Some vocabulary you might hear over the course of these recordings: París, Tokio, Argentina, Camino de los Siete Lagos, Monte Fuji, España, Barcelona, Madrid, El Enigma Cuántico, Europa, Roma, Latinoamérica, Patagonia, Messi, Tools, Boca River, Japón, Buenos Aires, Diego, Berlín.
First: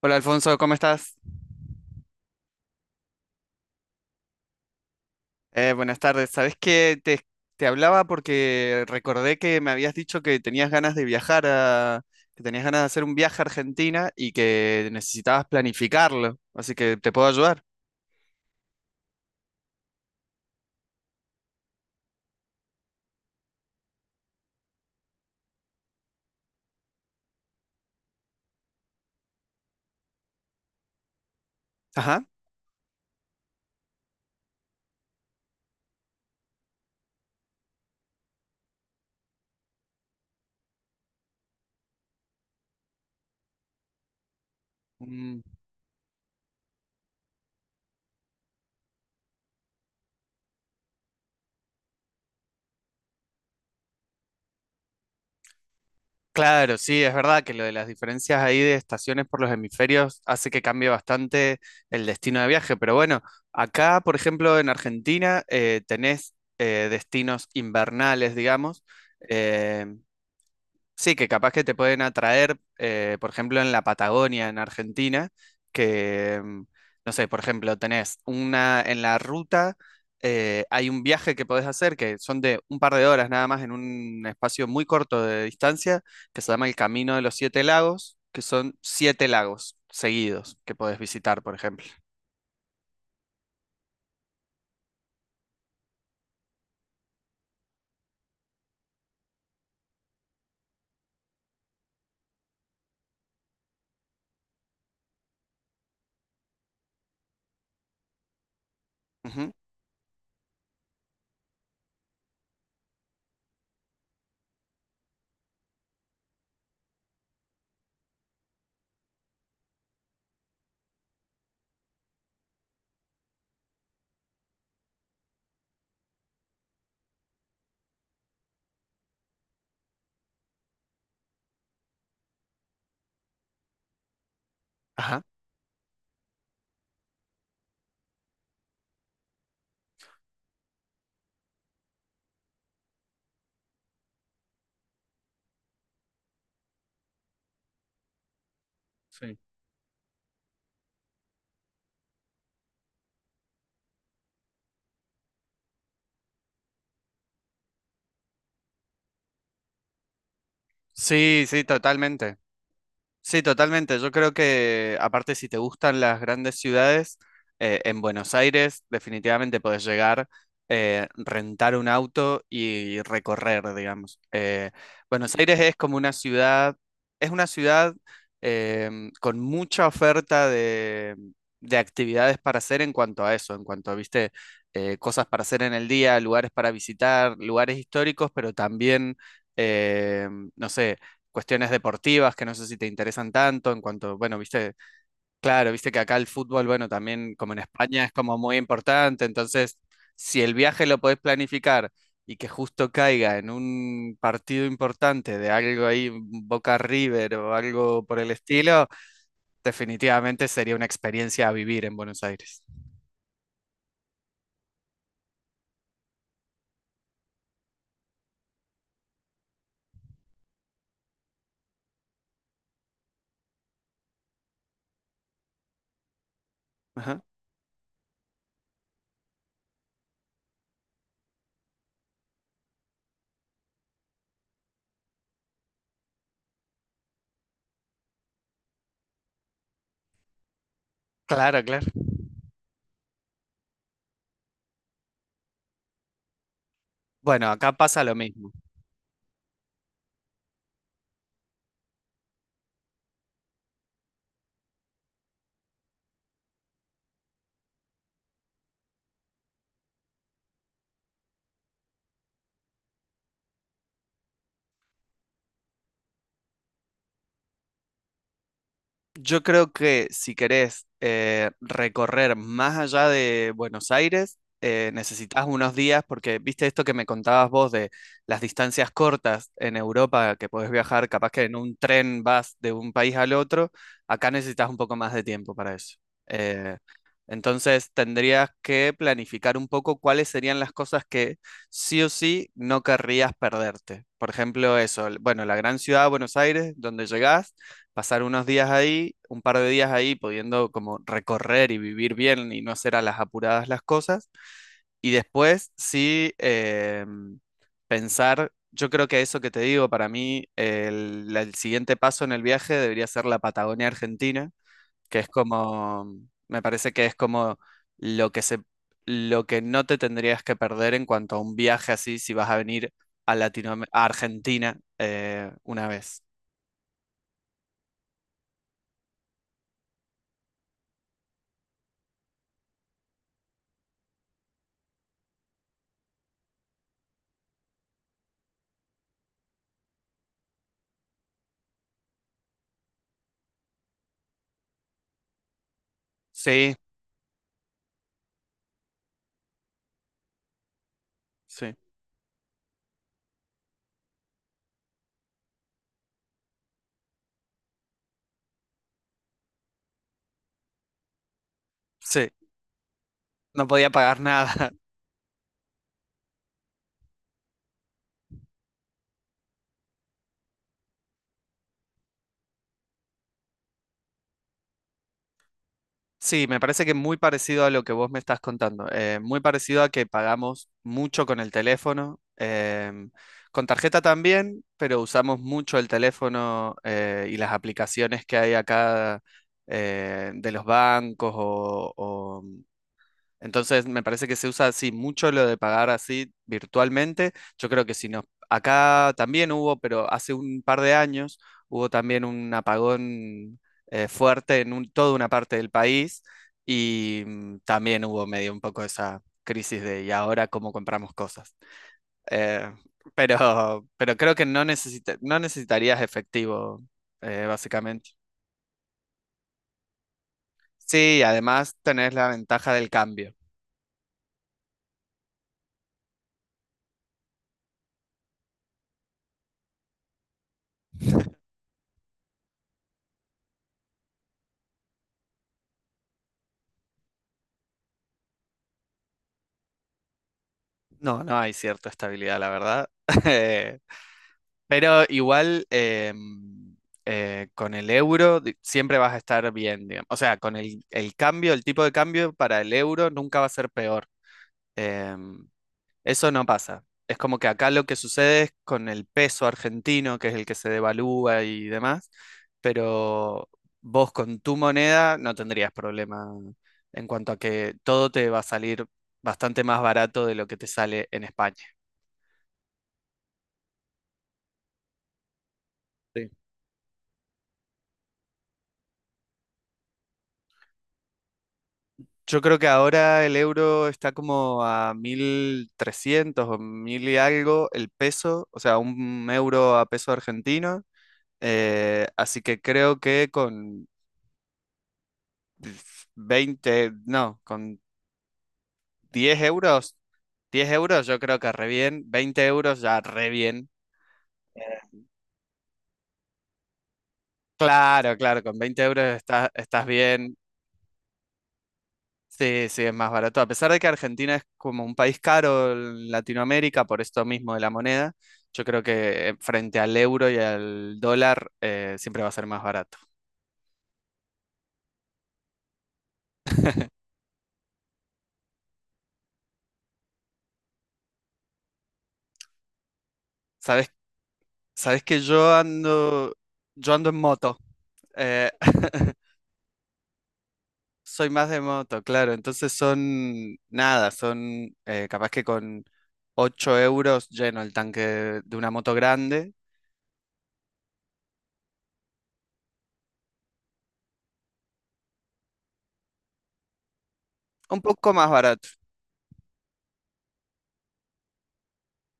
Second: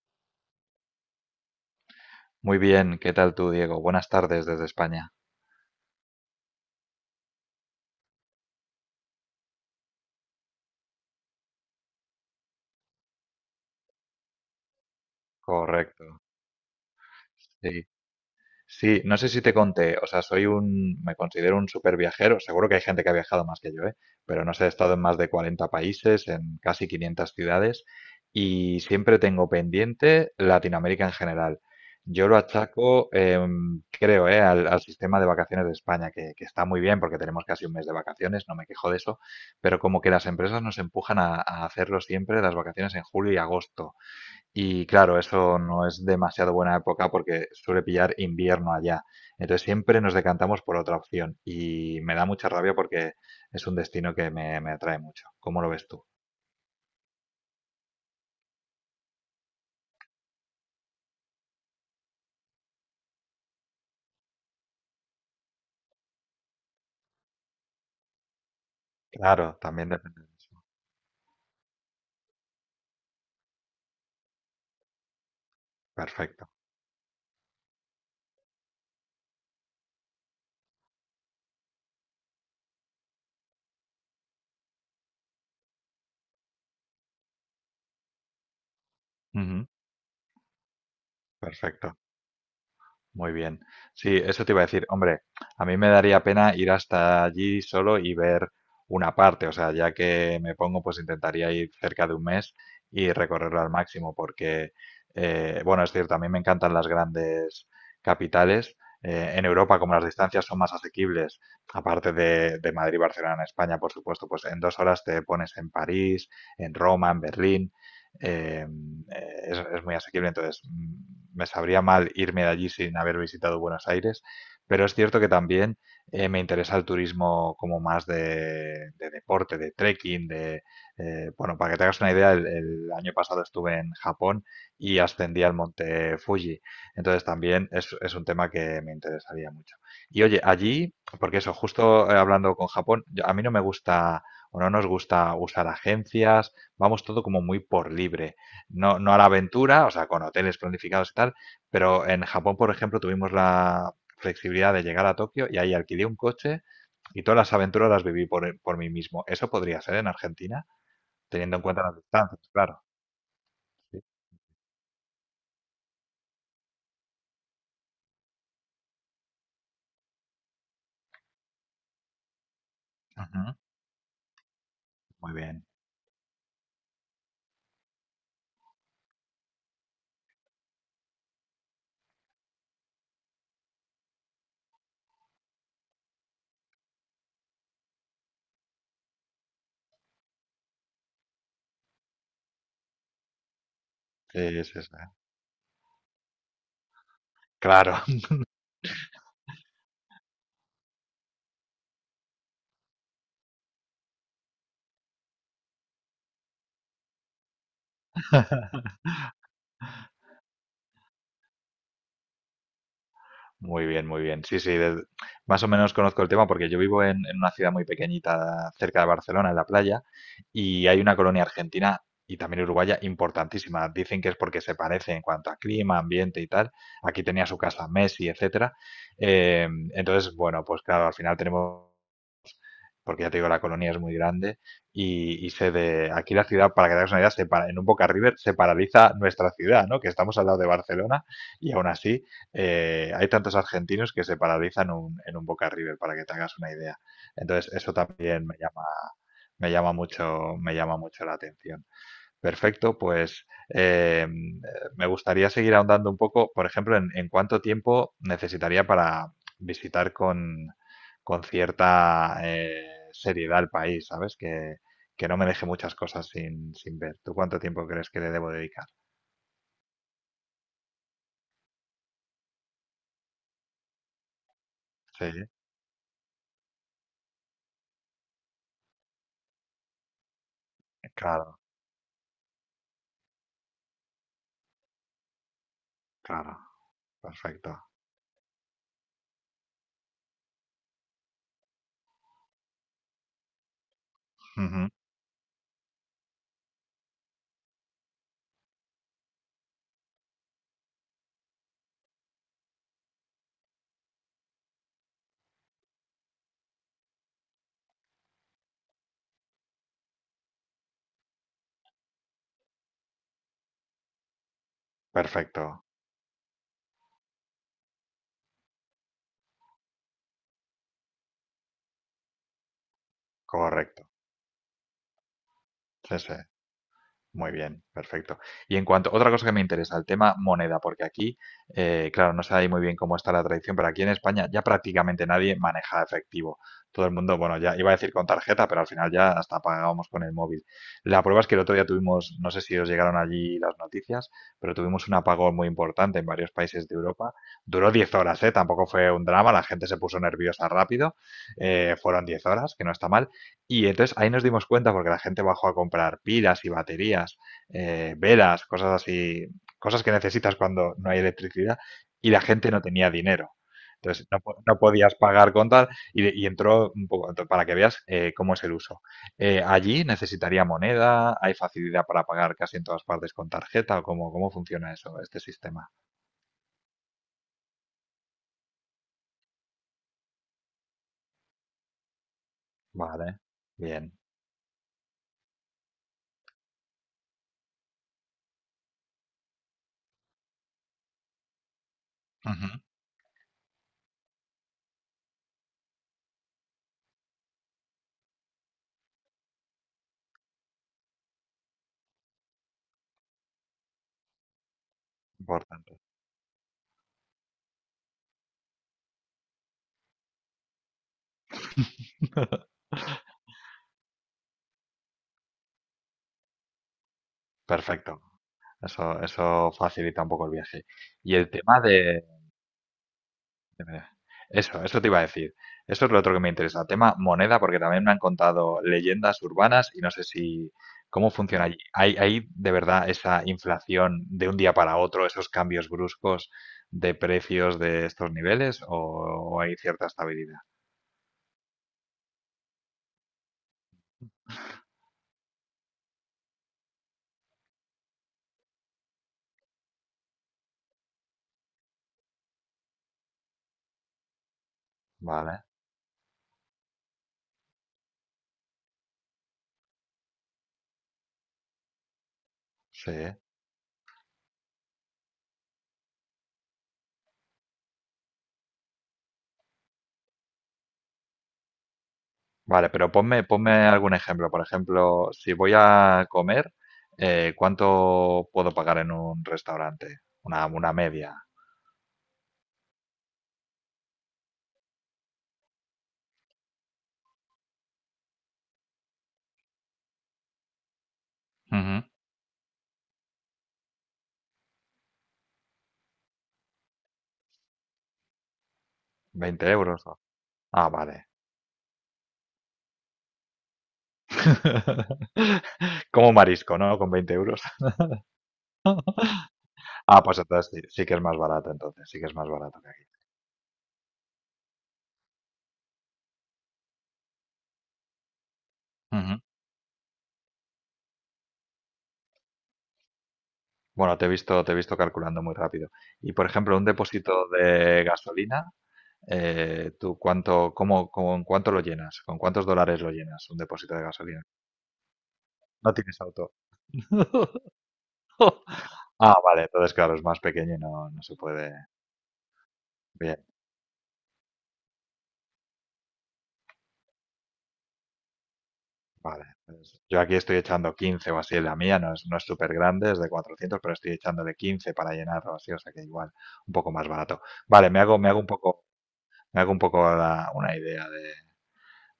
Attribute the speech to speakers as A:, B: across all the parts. A: Hola Alfonso, ¿cómo estás?
B: Muy bien, ¿qué tal tú, Diego? Buenas tardes desde España.
A: Buenas tardes. Te hablaba porque recordé que me habías dicho que tenías ganas de viajar a, que tenías ganas de hacer un viaje a Argentina y que necesitabas
B: Correcto.
A: planificarlo, así que te puedo ayudar.
B: Sí. Sí, no sé si te conté, o sea, me considero un super viajero, seguro que hay gente que ha viajado más que yo, ¿eh? Pero no sé, he estado en más de 40 países, en casi 500 ciudades y siempre tengo pendiente Latinoamérica en general.
A: Ajá.
B: Yo lo achaco, creo, ¿eh? Al sistema de vacaciones de España, que está muy bien porque tenemos casi un mes de vacaciones, no me quejo de eso, pero como que las empresas nos empujan a hacerlo siempre las vacaciones en julio y agosto. Y claro,
A: Mm,
B: eso no es demasiado buena época porque suele pillar invierno allá. Entonces siempre nos decantamos por otra opción y me da mucha rabia porque es un destino que me atrae mucho. ¿Cómo lo ves tú?
A: claro, sí, es verdad que lo de las diferencias ahí de estaciones por los hemisferios hace que cambie bastante el destino de viaje, pero bueno, acá, por ejemplo, en Argentina, tenés destinos invernales, digamos.
B: Claro,
A: eh,
B: también depende de eso.
A: Sí, que capaz que te pueden atraer, por ejemplo, en la Patagonia, en Argentina, que,
B: Perfecto.
A: mm, no sé, por ejemplo, tenés una, en la ruta, hay un viaje que podés hacer, que son de un par de horas nada más, en un espacio muy corto de distancia, que se llama el Camino de los Siete Lagos, que son siete
B: Ujú.
A: lagos seguidos que podés visitar, por ejemplo.
B: Perfecto. Muy bien. Sí, eso te iba a decir. Hombre, a mí me daría pena ir hasta allí solo y ver una parte. O sea, ya que me pongo, pues intentaría ir cerca de un mes y recorrerlo al máximo, porque, bueno, es cierto, a mí me encantan las grandes capitales. En
A: Ujú.
B: Europa, como las distancias son más asequibles, aparte de Madrid, Barcelona, en España, por supuesto, pues en dos horas te pones en París, en Roma, en Berlín. eh, Muy asequible, entonces me sabría mal irme de allí sin haber visitado Buenos Aires, pero es cierto que también me interesa el turismo como más de deporte, de trekking, bueno, para que te hagas una idea, el año pasado estuve en Japón y
A: Ajá.
B: ascendí al monte Fuji, entonces también es un tema que me interesaría mucho. Y oye, allí, porque eso, justo hablando con Japón, a mí no me gusta o no nos gusta usar agencias. Vamos todo como muy por libre, no a la
A: Sí.
B: aventura, o sea, con hoteles planificados y tal, pero en Japón, por ejemplo, tuvimos la flexibilidad de llegar a Tokio y ahí alquilé un coche y todas las aventuras las viví por mí mismo. ¿Eso podría ser en Argentina?
A: Sí,
B: Teniendo en
A: sí,
B: cuenta las
A: totalmente.
B: distancias, claro.
A: Sí, totalmente.
B: Sí.
A: Yo creo que, aparte, si te gustan las grandes ciudades, en Buenos Aires definitivamente podés llegar, rentar un auto y
B: Ujú,
A: recorrer, digamos.
B: muy
A: Buenos Aires
B: bien.
A: es como una ciudad, Es una ciudad con mucha de actividades para hacer en cuanto a eso, en cuanto a, viste, cosas para hacer en el día, lugares para visitar, lugares históricos, pero también no sé, cuestiones deportivas que no sé si te interesan tanto, en cuanto, bueno,
B: Sí,
A: viste,
B: sí, sí.
A: claro, viste que acá el fútbol, bueno, también como en
B: Claro.
A: España es como muy importante, entonces, si el viaje lo podés planificar y que justo caiga en un partido importante de algo ahí, Boca River o algo por el estilo, definitivamente sería una experiencia a vivir en Buenos Aires.
B: Muy bien, muy bien. Sí, sí, más o menos conozco el tema porque yo vivo en una ciudad muy pequeñita cerca de Barcelona, en la playa, y hay una colonia argentina y también uruguaya importantísima. Dicen que es porque se parece en cuanto a clima, ambiente y tal.
A: Ajá.
B: Aquí tenía su casa Messi, etcétera. Entonces, bueno, pues claro, al final tenemos porque ya te digo, la colonia es muy grande y aquí la ciudad, para que te hagas una idea, en un Boca River se paraliza nuestra ciudad, ¿no? Que estamos al lado de Barcelona
A: Claro,
B: y
A: claro.
B: aún así hay tantos argentinos que se paralizan en un Boca River, para que te hagas una idea.
A: Bueno,
B: Entonces,
A: acá
B: eso
A: pasa lo
B: también
A: mismo.
B: me llama mucho la atención. Perfecto, pues me gustaría seguir ahondando un poco, por ejemplo, en cuánto tiempo necesitaría para visitar con cierta seriedad el país, ¿sabes? Que no me deje muchas cosas sin ver. ¿Tú cuánto tiempo crees que le debo dedicar?
A: Yo creo que si querés recorrer más allá de Buenos Aires, necesitas
B: Sí,
A: unos días porque, viste esto que me contabas vos de las distancias cortas en Europa, que podés viajar, capaz que en
B: claro,
A: un tren vas de un país al otro, acá necesitas un poco más de tiempo para eso.
B: claro,
A: Eh,
B: perfecto.
A: entonces tendrías que planificar un poco cuáles serían las cosas que sí o sí no querrías perderte. Por ejemplo,
B: Ujú.
A: eso, el- bueno, la gran ciudad de Buenos Aires, donde llegás pasar unos días ahí, un par de días ahí, pudiendo como recorrer y vivir bien y no hacer a las apuradas las cosas. Y después sí pensar, yo creo que eso que te digo, para mí el siguiente paso en el viaje debería ser la Patagonia Argentina, que es
B: Perfecto,
A: como, me parece que es como lo que se, lo que no te tendrías que perder en cuanto a un viaje así si vas a venir a Latinoam- a
B: correcto.
A: Argentina una
B: Sí,
A: vez.
B: sí. Muy bien, perfecto. Y en cuanto, otra cosa que me interesa, el tema moneda, porque aquí, claro, no sé ahí muy bien cómo está la tradición, pero aquí en España ya prácticamente nadie maneja efectivo. Todo el mundo, bueno, ya iba a decir con tarjeta, pero al final ya hasta pagábamos con el móvil. La prueba es que el otro día tuvimos, no sé si os llegaron allí las noticias, pero tuvimos un apagón muy importante en varios
A: Sí,
B: países de Europa. Duró 10 horas, ¿eh? Tampoco fue un drama, la gente se puso nerviosa rápido.
A: sí.
B: Fueron 10 horas, que no está mal. Y entonces ahí nos dimos cuenta, porque la gente bajó a comprar pilas y baterías, velas, cosas así, cosas que necesitas cuando no hay electricidad,
A: Sí,
B: y la gente no tenía dinero.
A: no podía pagar
B: Entonces no,
A: nada.
B: no podías pagar con tal y entró un poco, para que veas cómo es el uso. Allí necesitaría moneda, ¿hay facilidad para pagar casi en todas partes con tarjeta, o cómo funciona eso, este sistema?
A: Sí, me parece que muy parecido a lo que vos me estás contando. Muy parecido a que pagamos mucho con el teléfono.
B: Vale,
A: Con tarjeta
B: bien.
A: también, pero usamos mucho el teléfono y las aplicaciones que hay acá de los bancos o,
B: Ujú.
A: entonces me parece que se usa así mucho lo de pagar así virtualmente. Yo creo que si nos, acá también hubo, pero hace un par de años hubo también un apagón fuerte en un- toda una parte del
B: Importante.
A: país y también hubo medio un poco esa crisis de y ahora cómo compramos cosas. Eh, pero creo que no necesitarías efectivo, básicamente.
B: Perfecto. Eso eso facilita un poco el viaje.
A: Sí,
B: Y el
A: además
B: tema
A: tenés la ventaja del cambio.
B: de- eso, eso te iba a decir. Eso es lo otro que me interesa. Tema moneda, porque también me han contado leyendas urbanas y no sé si cómo funciona allí. ¿Hay de verdad esa inflación de un día para otro, esos cambios bruscos de precios de estos niveles o hay cierta estabilidad?
A: No, no hay cierta estabilidad, la verdad. Eh, Pero igual em, con el siempre vas a estar bien, digamos. O sea, con el cambio, el tipo de cambio para el euro nunca va a ser peor. Em,
B: Vale,
A: Eso no pasa. Es como que acá lo que sucede es con el peso argentino, que es el que se devalúa y demás,
B: sí.
A: pero vos con tu moneda no tendrías problema en cuanto a que todo te va a salir bastante más barato de lo que te sale en España.
B: Vale, pero ponme, ponme algún ejemplo. Por ejemplo, si voy a comer, ¿cuánto puedo pagar en un restaurante? Una media.
A: Yo creo que ahora el euro está como a 1300 o 1.000 y algo el peso, o sea, un euro a peso argentino.
B: Ujú,
A: Así que creo que con 20 no, con 10
B: 20
A: euros,
B: euros. ¿No?
A: diez
B: Ah,
A: euros yo
B: vale.
A: creo que re bien, 20 euros ya re bien.
B: Como marisco, ¿no? Con veinte euros.
A: Claro, claro, con 20 euros estás, estás
B: Ah,
A: bien.
B: pues entonces sí, sí que es más barato, entonces, sí que es más
A: Sí,
B: barato
A: sí,
B: que
A: es
B: aquí.
A: más barato. A pesar de que Argentina es como un país caro en Latinoamérica, por esto mismo de la moneda, yo creo que
B: Ujú.
A: frente al euro y al dólar siempre va a ser más barato.
B: Bueno, te he visto calculando muy rápido. Y por ejemplo, un depósito de gasolina, ¿tú cuánto, cómo, con cuánto lo llenas? ¿Con cuántos dólares lo llenas un
A: ¿Sabes?
B: depósito de gasolina?
A: ¿Sabes que yo
B: No tienes
A: ando,
B: auto.
A: yo ando en moto? Eh,
B: Ah, vale, entonces claro, es más pequeño y no, no
A: soy
B: se
A: más de
B: puede.
A: moto, claro. Entonces
B: Bien,
A: son nada, son capaz que con 8 euros lleno el tanque de una moto
B: vale.
A: grande.
B: Pues yo aquí estoy echando 15 o así en la mía, no es, no es súper grande, es de 400, pero estoy echándole 15 para llenarlo así, o sea que igual, un poco más barato.
A: Un
B: Vale,
A: poco
B: me
A: más
B: hago un
A: barato.
B: poco, me hago un poco una idea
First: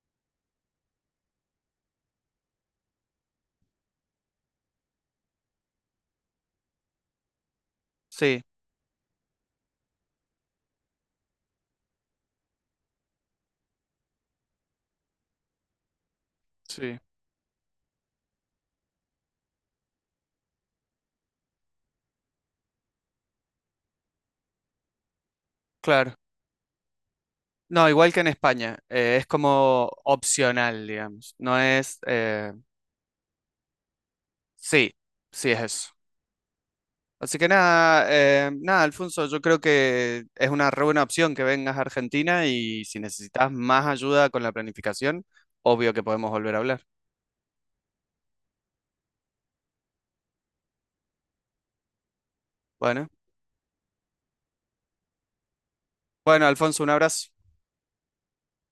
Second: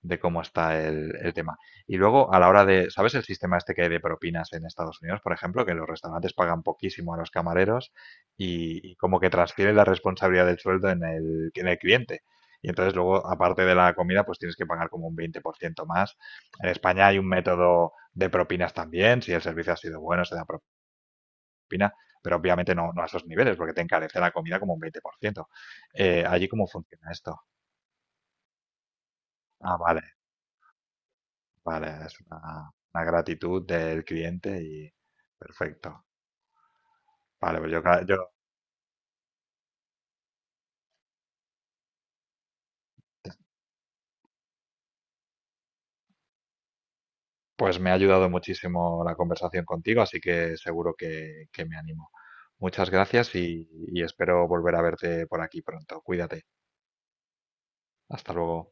B: de cómo está el tema. Y luego, a la hora de, ¿sabes el sistema este que hay de propinas en Estados Unidos, por ejemplo? Que los restaurantes pagan poquísimo a los camareros
A: Sí,
B: y como que transfieren la responsabilidad del sueldo en el cliente. Y entonces luego, aparte de la comida, pues tienes que pagar como un 20% más. En
A: sí,
B: España hay un método de propinas también. Si el servicio ha sido bueno, se da propina, pero obviamente no, no a esos niveles porque te encarece la comida como un 20%.
A: claro.
B: ¿Allí cómo funciona esto?
A: No, igual que en España, es
B: Ah,
A: como
B: vale.
A: opcional, digamos. No
B: Vale,
A: es...
B: es una gratitud del cliente y
A: sí, sí es eso.
B: perfecto.
A: Así que
B: Vale, pues yo,
A: nada, nada, Alfonso, yo creo que es una re buena opción que vengas a Argentina y si necesitas más ayuda con la planificación, obvio que podemos volver a hablar.
B: pues me ha ayudado muchísimo la conversación contigo, así que seguro que me animo. Muchas
A: Bueno,
B: gracias y espero volver a verte por aquí pronto. Cuídate.
A: bueno, Alfonso, un abrazo.
B: Hasta luego.